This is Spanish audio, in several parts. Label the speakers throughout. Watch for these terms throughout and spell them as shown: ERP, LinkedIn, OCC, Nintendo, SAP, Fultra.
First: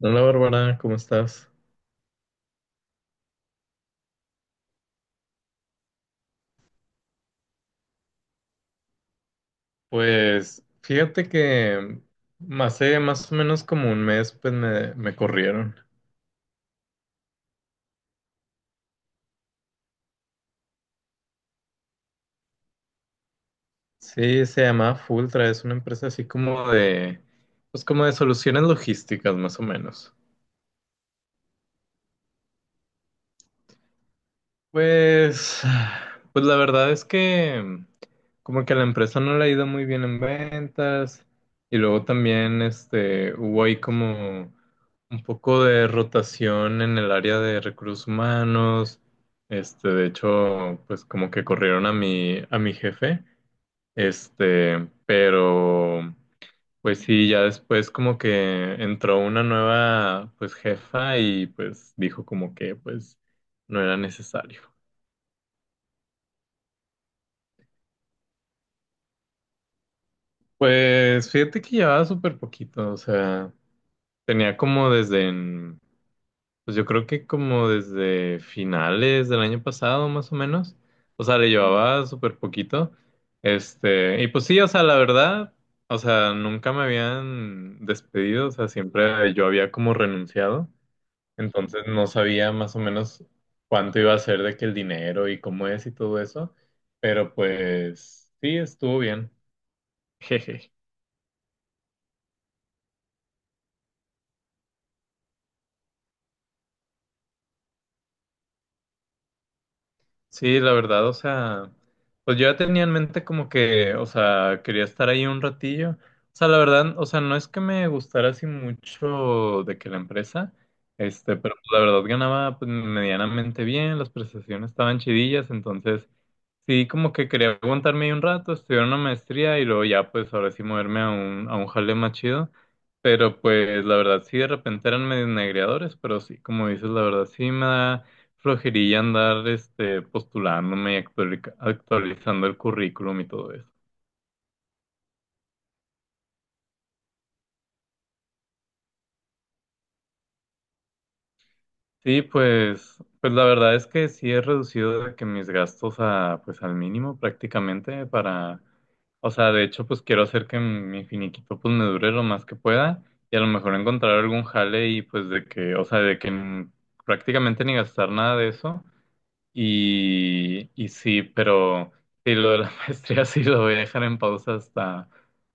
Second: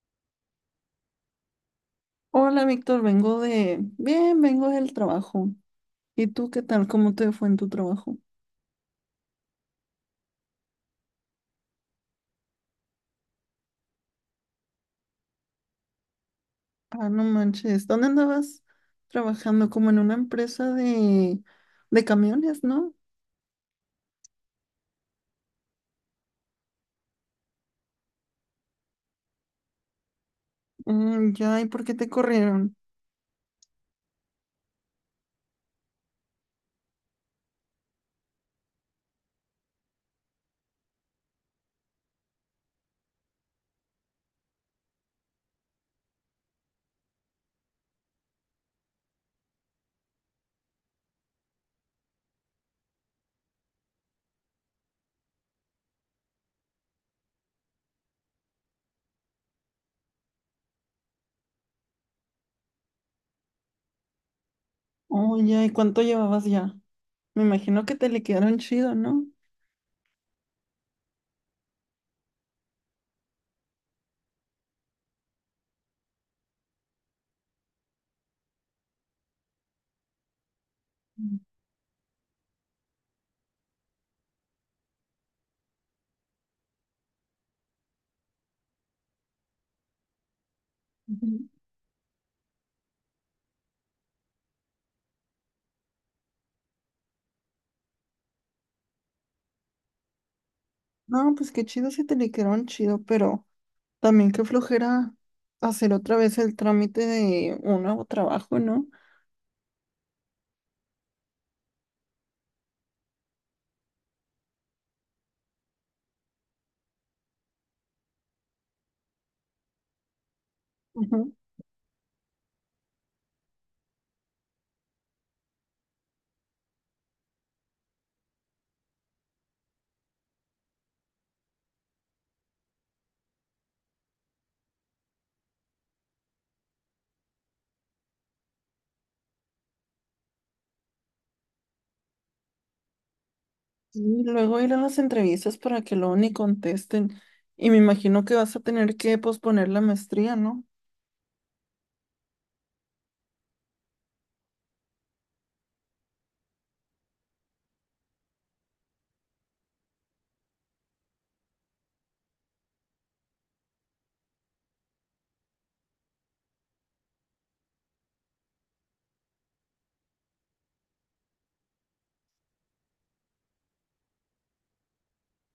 Speaker 1: Hola, Bárbara, ¿cómo estás?
Speaker 2: Hola, Víctor, vengo de... Bien, vengo del trabajo. ¿Y tú qué tal? ¿Cómo te fue en tu trabajo?
Speaker 1: Pues fíjate que hace más o menos como un mes pues me corrieron.
Speaker 2: Ah, no manches. ¿Dónde andabas trabajando? Como en una empresa de camiones, ¿no?
Speaker 1: Sí, se llama Fultra, es una empresa así como de, pues como de soluciones logísticas más o menos.
Speaker 2: Mm, ya, ¿y por qué te corrieron?
Speaker 1: Pues, pues la verdad es que como que a la empresa no le ha ido muy bien en ventas y luego también hubo ahí como un poco de rotación en el área de recursos humanos. De hecho, pues como que corrieron a mi jefe, pero pues sí, ya después como que entró una nueva pues jefa y pues dijo como que pues no era necesario.
Speaker 2: Oh, ya, ¿y cuánto llevabas ya? Me imagino que te liquidaron chido, ¿no?
Speaker 1: Pues fíjate que llevaba súper poquito, o sea, tenía como desde, pues yo creo que como desde finales del año pasado más o menos, o sea, le llevaba súper poquito, y pues sí, o sea, la verdad, o sea, nunca me habían despedido, o sea, siempre yo había como renunciado,
Speaker 2: Ujú.
Speaker 1: entonces no sabía más o menos cuánto iba a ser de que el dinero y cómo es y todo eso, pero pues sí, estuvo bien.
Speaker 2: No, pues qué chido si te liquidaron chido, pero también qué flojera hacer otra vez el trámite de un nuevo trabajo, ¿no?
Speaker 1: Sí, la verdad, o sea, pues yo ya tenía en mente como que, o sea, quería estar ahí un ratillo. O sea, la verdad, o sea, no es que me gustara así mucho de que la empresa, pero la verdad ganaba pues medianamente bien, las prestaciones estaban chidillas, entonces sí, como que quería aguantarme ahí un rato, estudiar una maestría y luego ya, pues ahora sí moverme a un jale más chido. Pero pues la verdad sí, de repente eran medio negreadores, pero sí, como dices, la verdad sí me da flojería andar postulándome y actualizando el currículum y todo eso.
Speaker 2: Y luego ir a las entrevistas para que luego ni contesten. Y me imagino que vas a tener que posponer la maestría, ¿no?
Speaker 1: Sí, pues la verdad es que sí he reducido de que mis gastos a, pues, al mínimo prácticamente para, o sea, de hecho, pues quiero hacer que mi finiquito pues me dure lo más que pueda y a lo mejor encontrar algún jale y pues de que, o sea, prácticamente ni gastar nada de eso. Y sí, pero sí, lo de la maestría sí lo voy a dejar en pausa hasta,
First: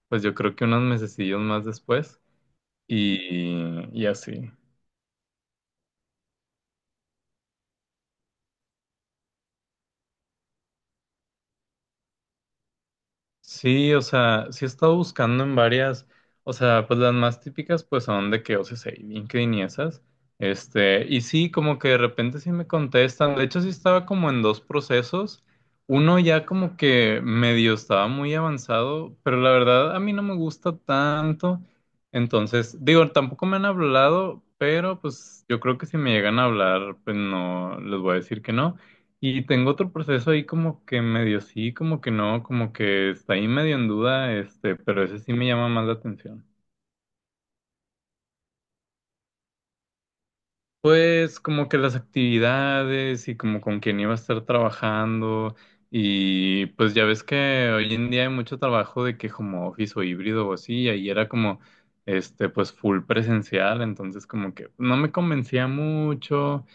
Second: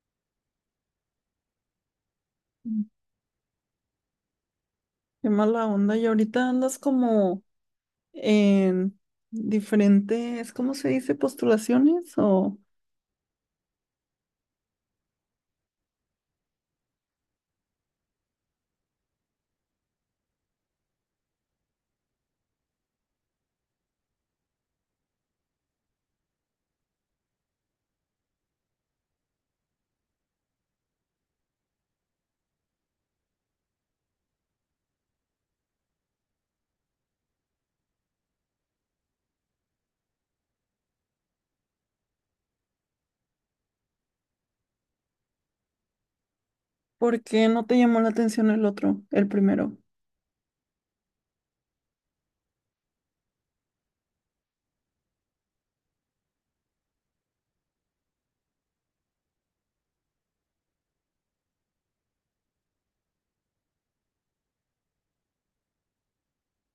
Speaker 1: pues yo creo que unos mesecillos más después
Speaker 2: Mm.
Speaker 1: y así.
Speaker 2: Qué mala onda. Y ahorita andas como en diferentes, ¿cómo se dice? ¿Postulaciones o?
Speaker 1: Sí, o sea, sí he estado buscando en varias, o sea, pues las más típicas pues son de que OCC y LinkedIn y esas, y sí, como que de repente sí me contestan, de hecho sí estaba como en dos procesos, uno ya como que medio estaba muy avanzado, pero la verdad a mí no me gusta tanto, entonces, digo, tampoco me han hablado, pero pues yo creo que si me llegan a hablar, pues no, les voy a decir que no. Y tengo otro proceso ahí como que medio sí, como que no, como que está ahí medio en duda, pero ese sí me llama más la atención.
Speaker 2: ¿Por qué no te llamó la atención el otro, el primero?
Speaker 1: Pues como que las actividades y como con quién iba a estar trabajando, y pues ya ves que hoy en día hay mucho trabajo de que como office o híbrido o así, y ahí era como pues full presencial, entonces como que no me convencía mucho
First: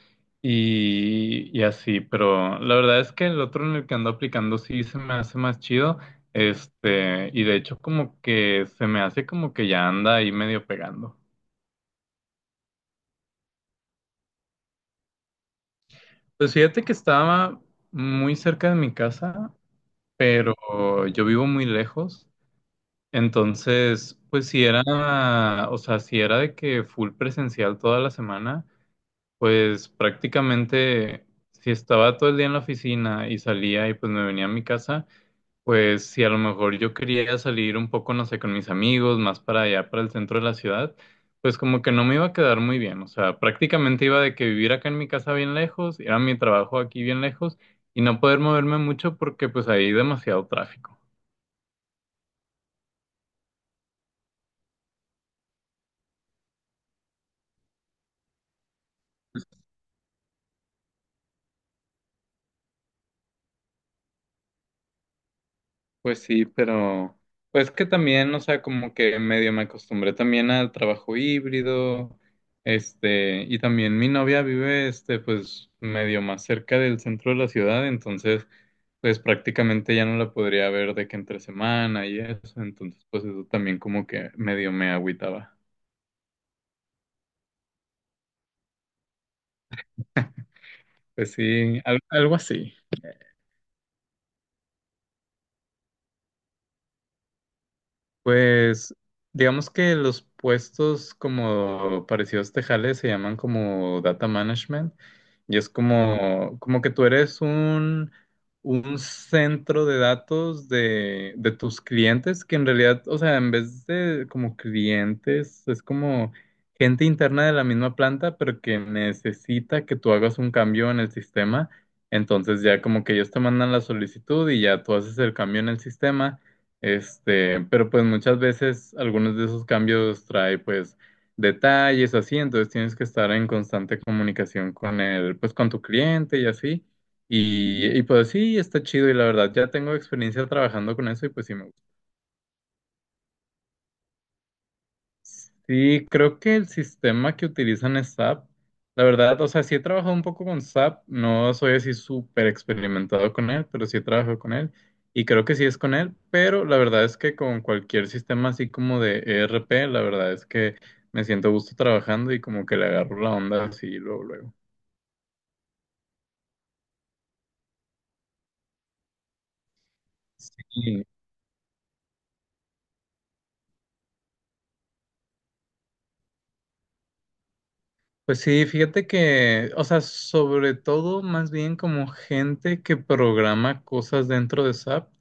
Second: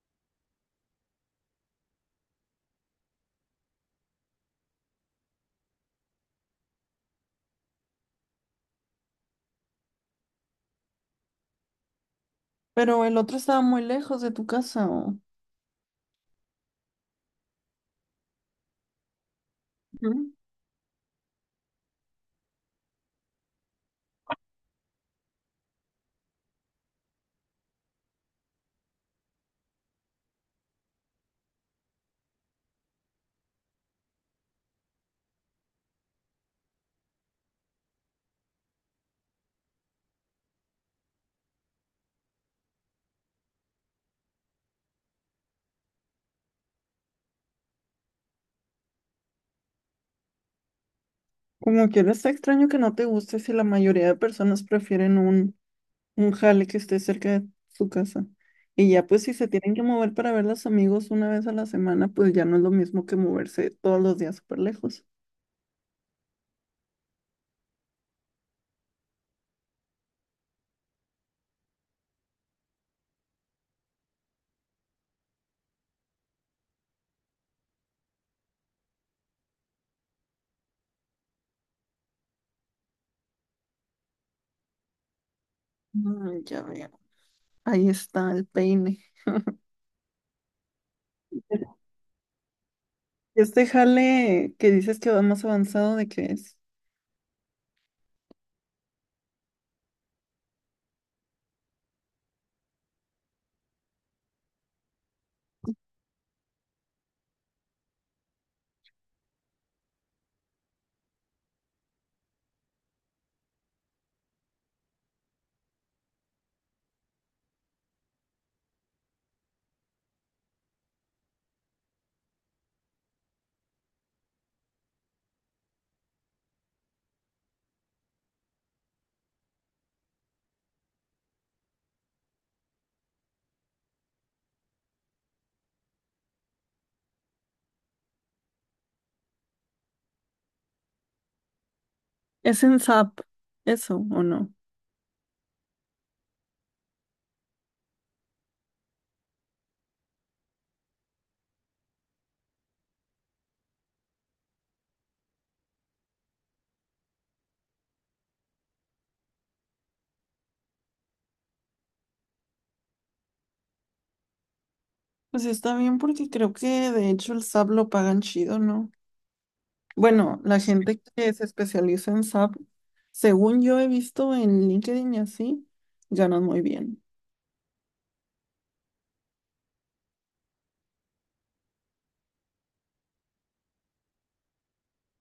Speaker 1: y así, pero la verdad es que el otro en el que ando aplicando sí se me hace más chido, y de hecho como que se me hace como que ya anda ahí medio pegando.
Speaker 2: ¿Pero el otro estaba muy lejos de tu casa o?
Speaker 1: Pues fíjate que estaba muy cerca de mi casa,
Speaker 2: Ujú.
Speaker 1: pero yo vivo muy lejos. Entonces, pues si era, o sea, si era de que full presencial toda la semana, pues prácticamente si estaba todo el día en la oficina y salía y pues me venía a mi casa, pues si a lo mejor yo quería salir un poco, no sé, con mis amigos, más para allá, para el centro de la ciudad, pues como que no me iba a quedar muy bien. O sea, prácticamente iba de que vivir acá en mi casa bien lejos, ir a mi trabajo aquí bien lejos y no poder moverme mucho porque pues hay demasiado tráfico.
Speaker 2: Como quieres, está extraño que no te guste si la mayoría de personas prefieren un jale que esté cerca de su casa. Y ya pues si se tienen que mover para ver a los amigos una vez a la semana, pues ya no es lo mismo que moverse todos los días súper lejos.
Speaker 1: Pues sí, pero pues que también, o sea, como que medio me acostumbré también al trabajo híbrido, y también mi novia vive, pues medio más cerca del centro de la ciudad, entonces pues prácticamente ya no la podría ver de que entre semana y eso, entonces pues eso también como que medio me agüitaba.
Speaker 2: Mm, ya veo. Ahí está el peine.
Speaker 1: Pues sí, algo así.
Speaker 2: Este jale que dices que va más avanzado, ¿de qué es?
Speaker 1: Pues digamos que los puestos como parecidos tejales se llaman como data management, y es como, como que tú eres un centro de datos de tus clientes que en realidad, o sea, en vez de como clientes, es como gente interna de la misma planta, pero que necesita que tú hagas un cambio en el sistema. Entonces ya como que ellos te mandan la solicitud y ya tú haces el cambio en el sistema. Pero pues muchas veces algunos de esos cambios trae pues detalles o así, entonces tienes que estar en constante comunicación con el, pues con tu cliente y así. Y pues sí, está chido y la verdad ya tengo experiencia trabajando con eso y pues sí me gusta.
Speaker 2: ¿Es en SAP eso o no?
Speaker 1: Sí, creo que el sistema que utilizan es SAP. La verdad, o sea, sí he trabajado un poco con SAP, no soy así súper experimentado con él, pero sí he trabajado con él y creo que sí es con él, pero la verdad es que con cualquier sistema así como de ERP, la verdad es que me siento a gusto trabajando y como que le agarro la onda así luego, luego.
Speaker 2: Pues está bien porque creo que de hecho el SAP lo pagan chido, ¿no? Bueno, la gente
Speaker 1: Sí.
Speaker 2: que se especializa en SAP, según yo he visto en LinkedIn y así, ganan muy bien.
Speaker 1: Pues sí, fíjate que, o sea, sobre todo más bien como gente que programa cosas dentro de SAP.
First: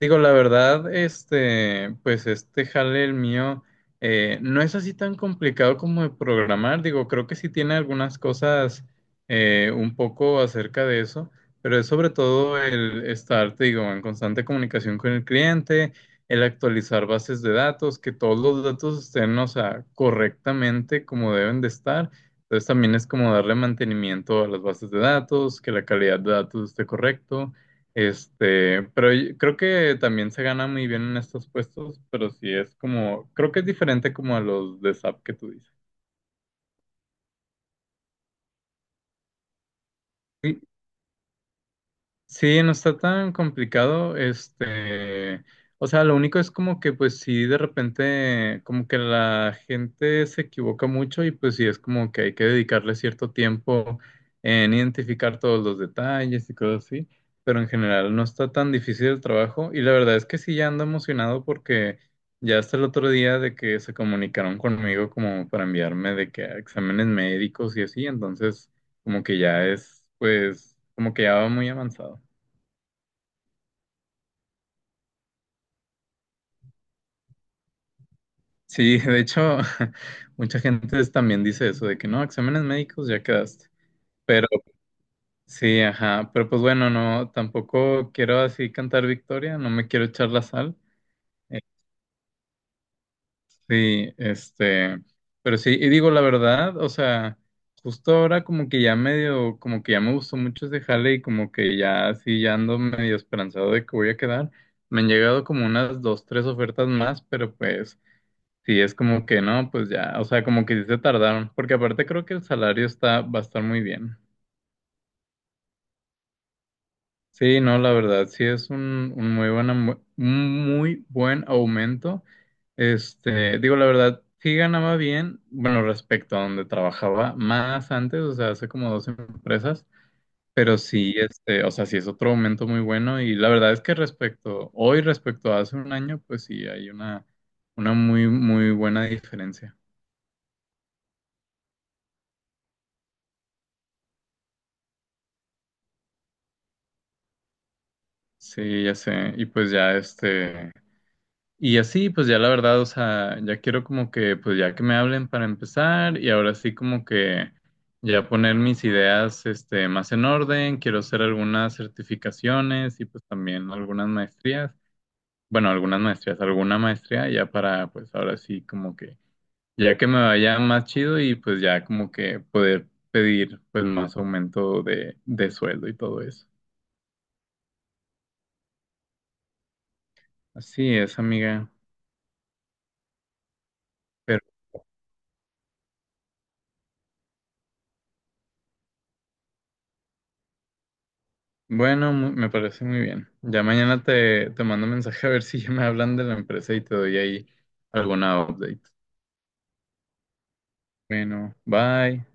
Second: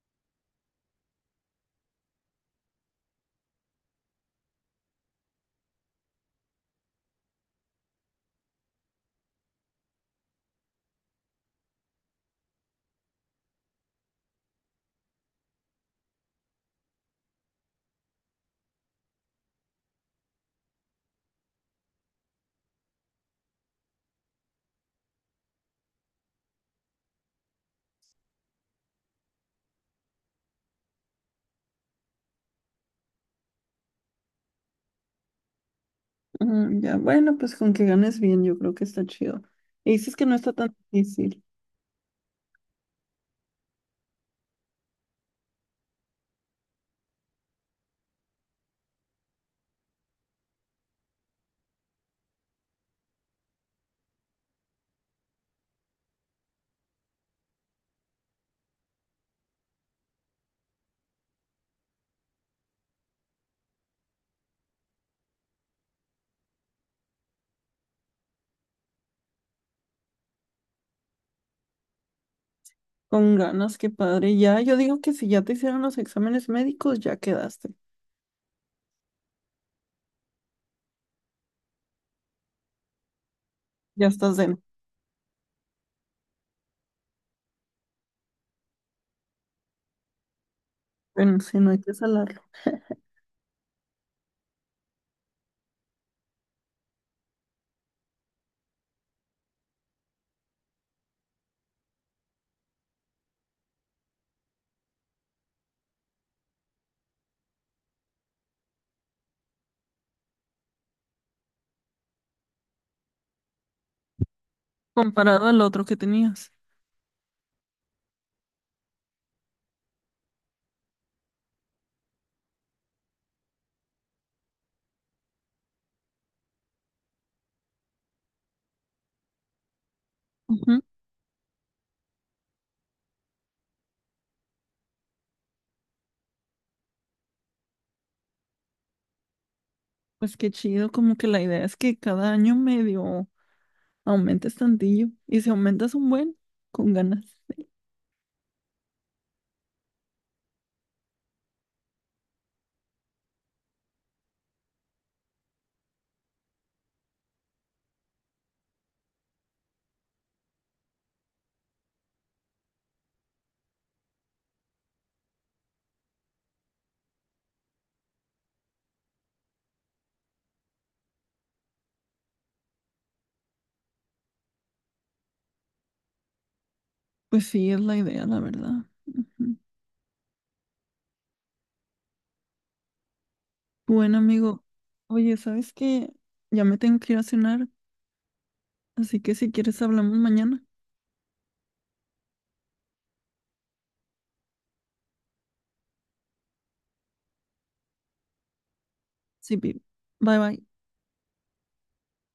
Speaker 1: Digo, la verdad, pues este jale el mío no es así tan complicado como de programar. Digo, creo que sí tiene algunas cosas un poco acerca de eso, pero es sobre todo el estar, te digo, en constante comunicación con el cliente, el actualizar bases de datos, que todos los datos estén, o sea, correctamente como deben de estar. Entonces también es como darle mantenimiento a las bases de datos, que la calidad de datos esté correcto. Pero yo creo que también se gana muy bien en estos puestos, pero sí es como, creo que es diferente como a los de SAP que tú dices.
Speaker 2: Mm, ya, bueno, pues con que ganes bien, yo creo que está chido. Y dices que no está
Speaker 1: Y
Speaker 2: tan difícil.
Speaker 1: sí, no está tan complicado, o sea, lo único es como que pues sí, de repente como que la gente se equivoca mucho y pues sí es como que hay que dedicarle cierto tiempo en identificar todos los detalles y cosas así, pero en general no está tan difícil el trabajo y la verdad es que sí ya ando emocionado porque ya hasta el otro día de que se comunicaron conmigo como para enviarme de que a exámenes médicos y así, entonces como que ya es pues como que ya va muy avanzado.
Speaker 2: Con ganas, qué padre. Ya, yo digo que si ya te hicieron los exámenes médicos, ya quedaste.
Speaker 1: Sí, de hecho, mucha gente también dice eso de que no, exámenes médicos ya quedaste.
Speaker 2: Ya estás
Speaker 1: Pero
Speaker 2: dentro.
Speaker 1: sí, ajá, pero pues bueno, no, tampoco quiero así cantar victoria, no me quiero echar la sal.
Speaker 2: Bueno, si
Speaker 1: Eh,
Speaker 2: no, hay que salarlo.
Speaker 1: Sí, pero sí, y digo la verdad, o sea, justo ahora como que ya medio, como que ya me gustó mucho ese jale y como que ya sí, ya ando medio esperanzado de que voy a quedar. Me han llegado como unas dos, tres ofertas más, pero pues sí, es como que no, pues ya, o sea, como que sí se tardaron, porque aparte creo que el salario está, va a estar muy bien.
Speaker 2: Comparado al otro que tenías.
Speaker 1: Sí, no, la verdad, sí es un muy buen, un muy buen aumento. Digo, la verdad, sí ganaba bien, bueno, respecto a donde trabajaba más antes, o sea, hace como dos empresas, pero
Speaker 2: Ujú.
Speaker 1: sí, o sea, sí es otro aumento muy bueno y la verdad es que respecto, hoy respecto a hace un año, pues sí, hay una muy, muy buena diferencia.
Speaker 2: Pues qué chido, como que la idea es que cada año medio aumentes tantillo. Y si aumentas un buen, con ganas.
Speaker 1: Sí, ya sé. Y pues ya y así, pues ya la verdad, o sea, ya quiero como que, pues ya que me hablen para empezar y ahora sí como que ya poner mis ideas, más en orden. Quiero hacer algunas certificaciones y pues también algunas maestrías. Bueno, algunas maestrías, alguna maestría ya para, pues ahora sí como que, ya que me vaya más chido y pues ya como que poder pedir pues más aumento de sueldo y todo eso.
Speaker 2: Pues sí, es la idea, la verdad. Ujú.
Speaker 1: Así es, amiga.
Speaker 2: Bueno, amigo. Oye, ¿sabes qué? Ya me tengo que ir a cenar, así que si quieres hablamos mañana.
Speaker 1: Bueno, me parece muy bien. Ya mañana te mando un mensaje a ver si ya me hablan de la empresa y te doy ahí alguna update.
Speaker 2: Sí, babe. Bye bye.
Speaker 1: Bueno, bye.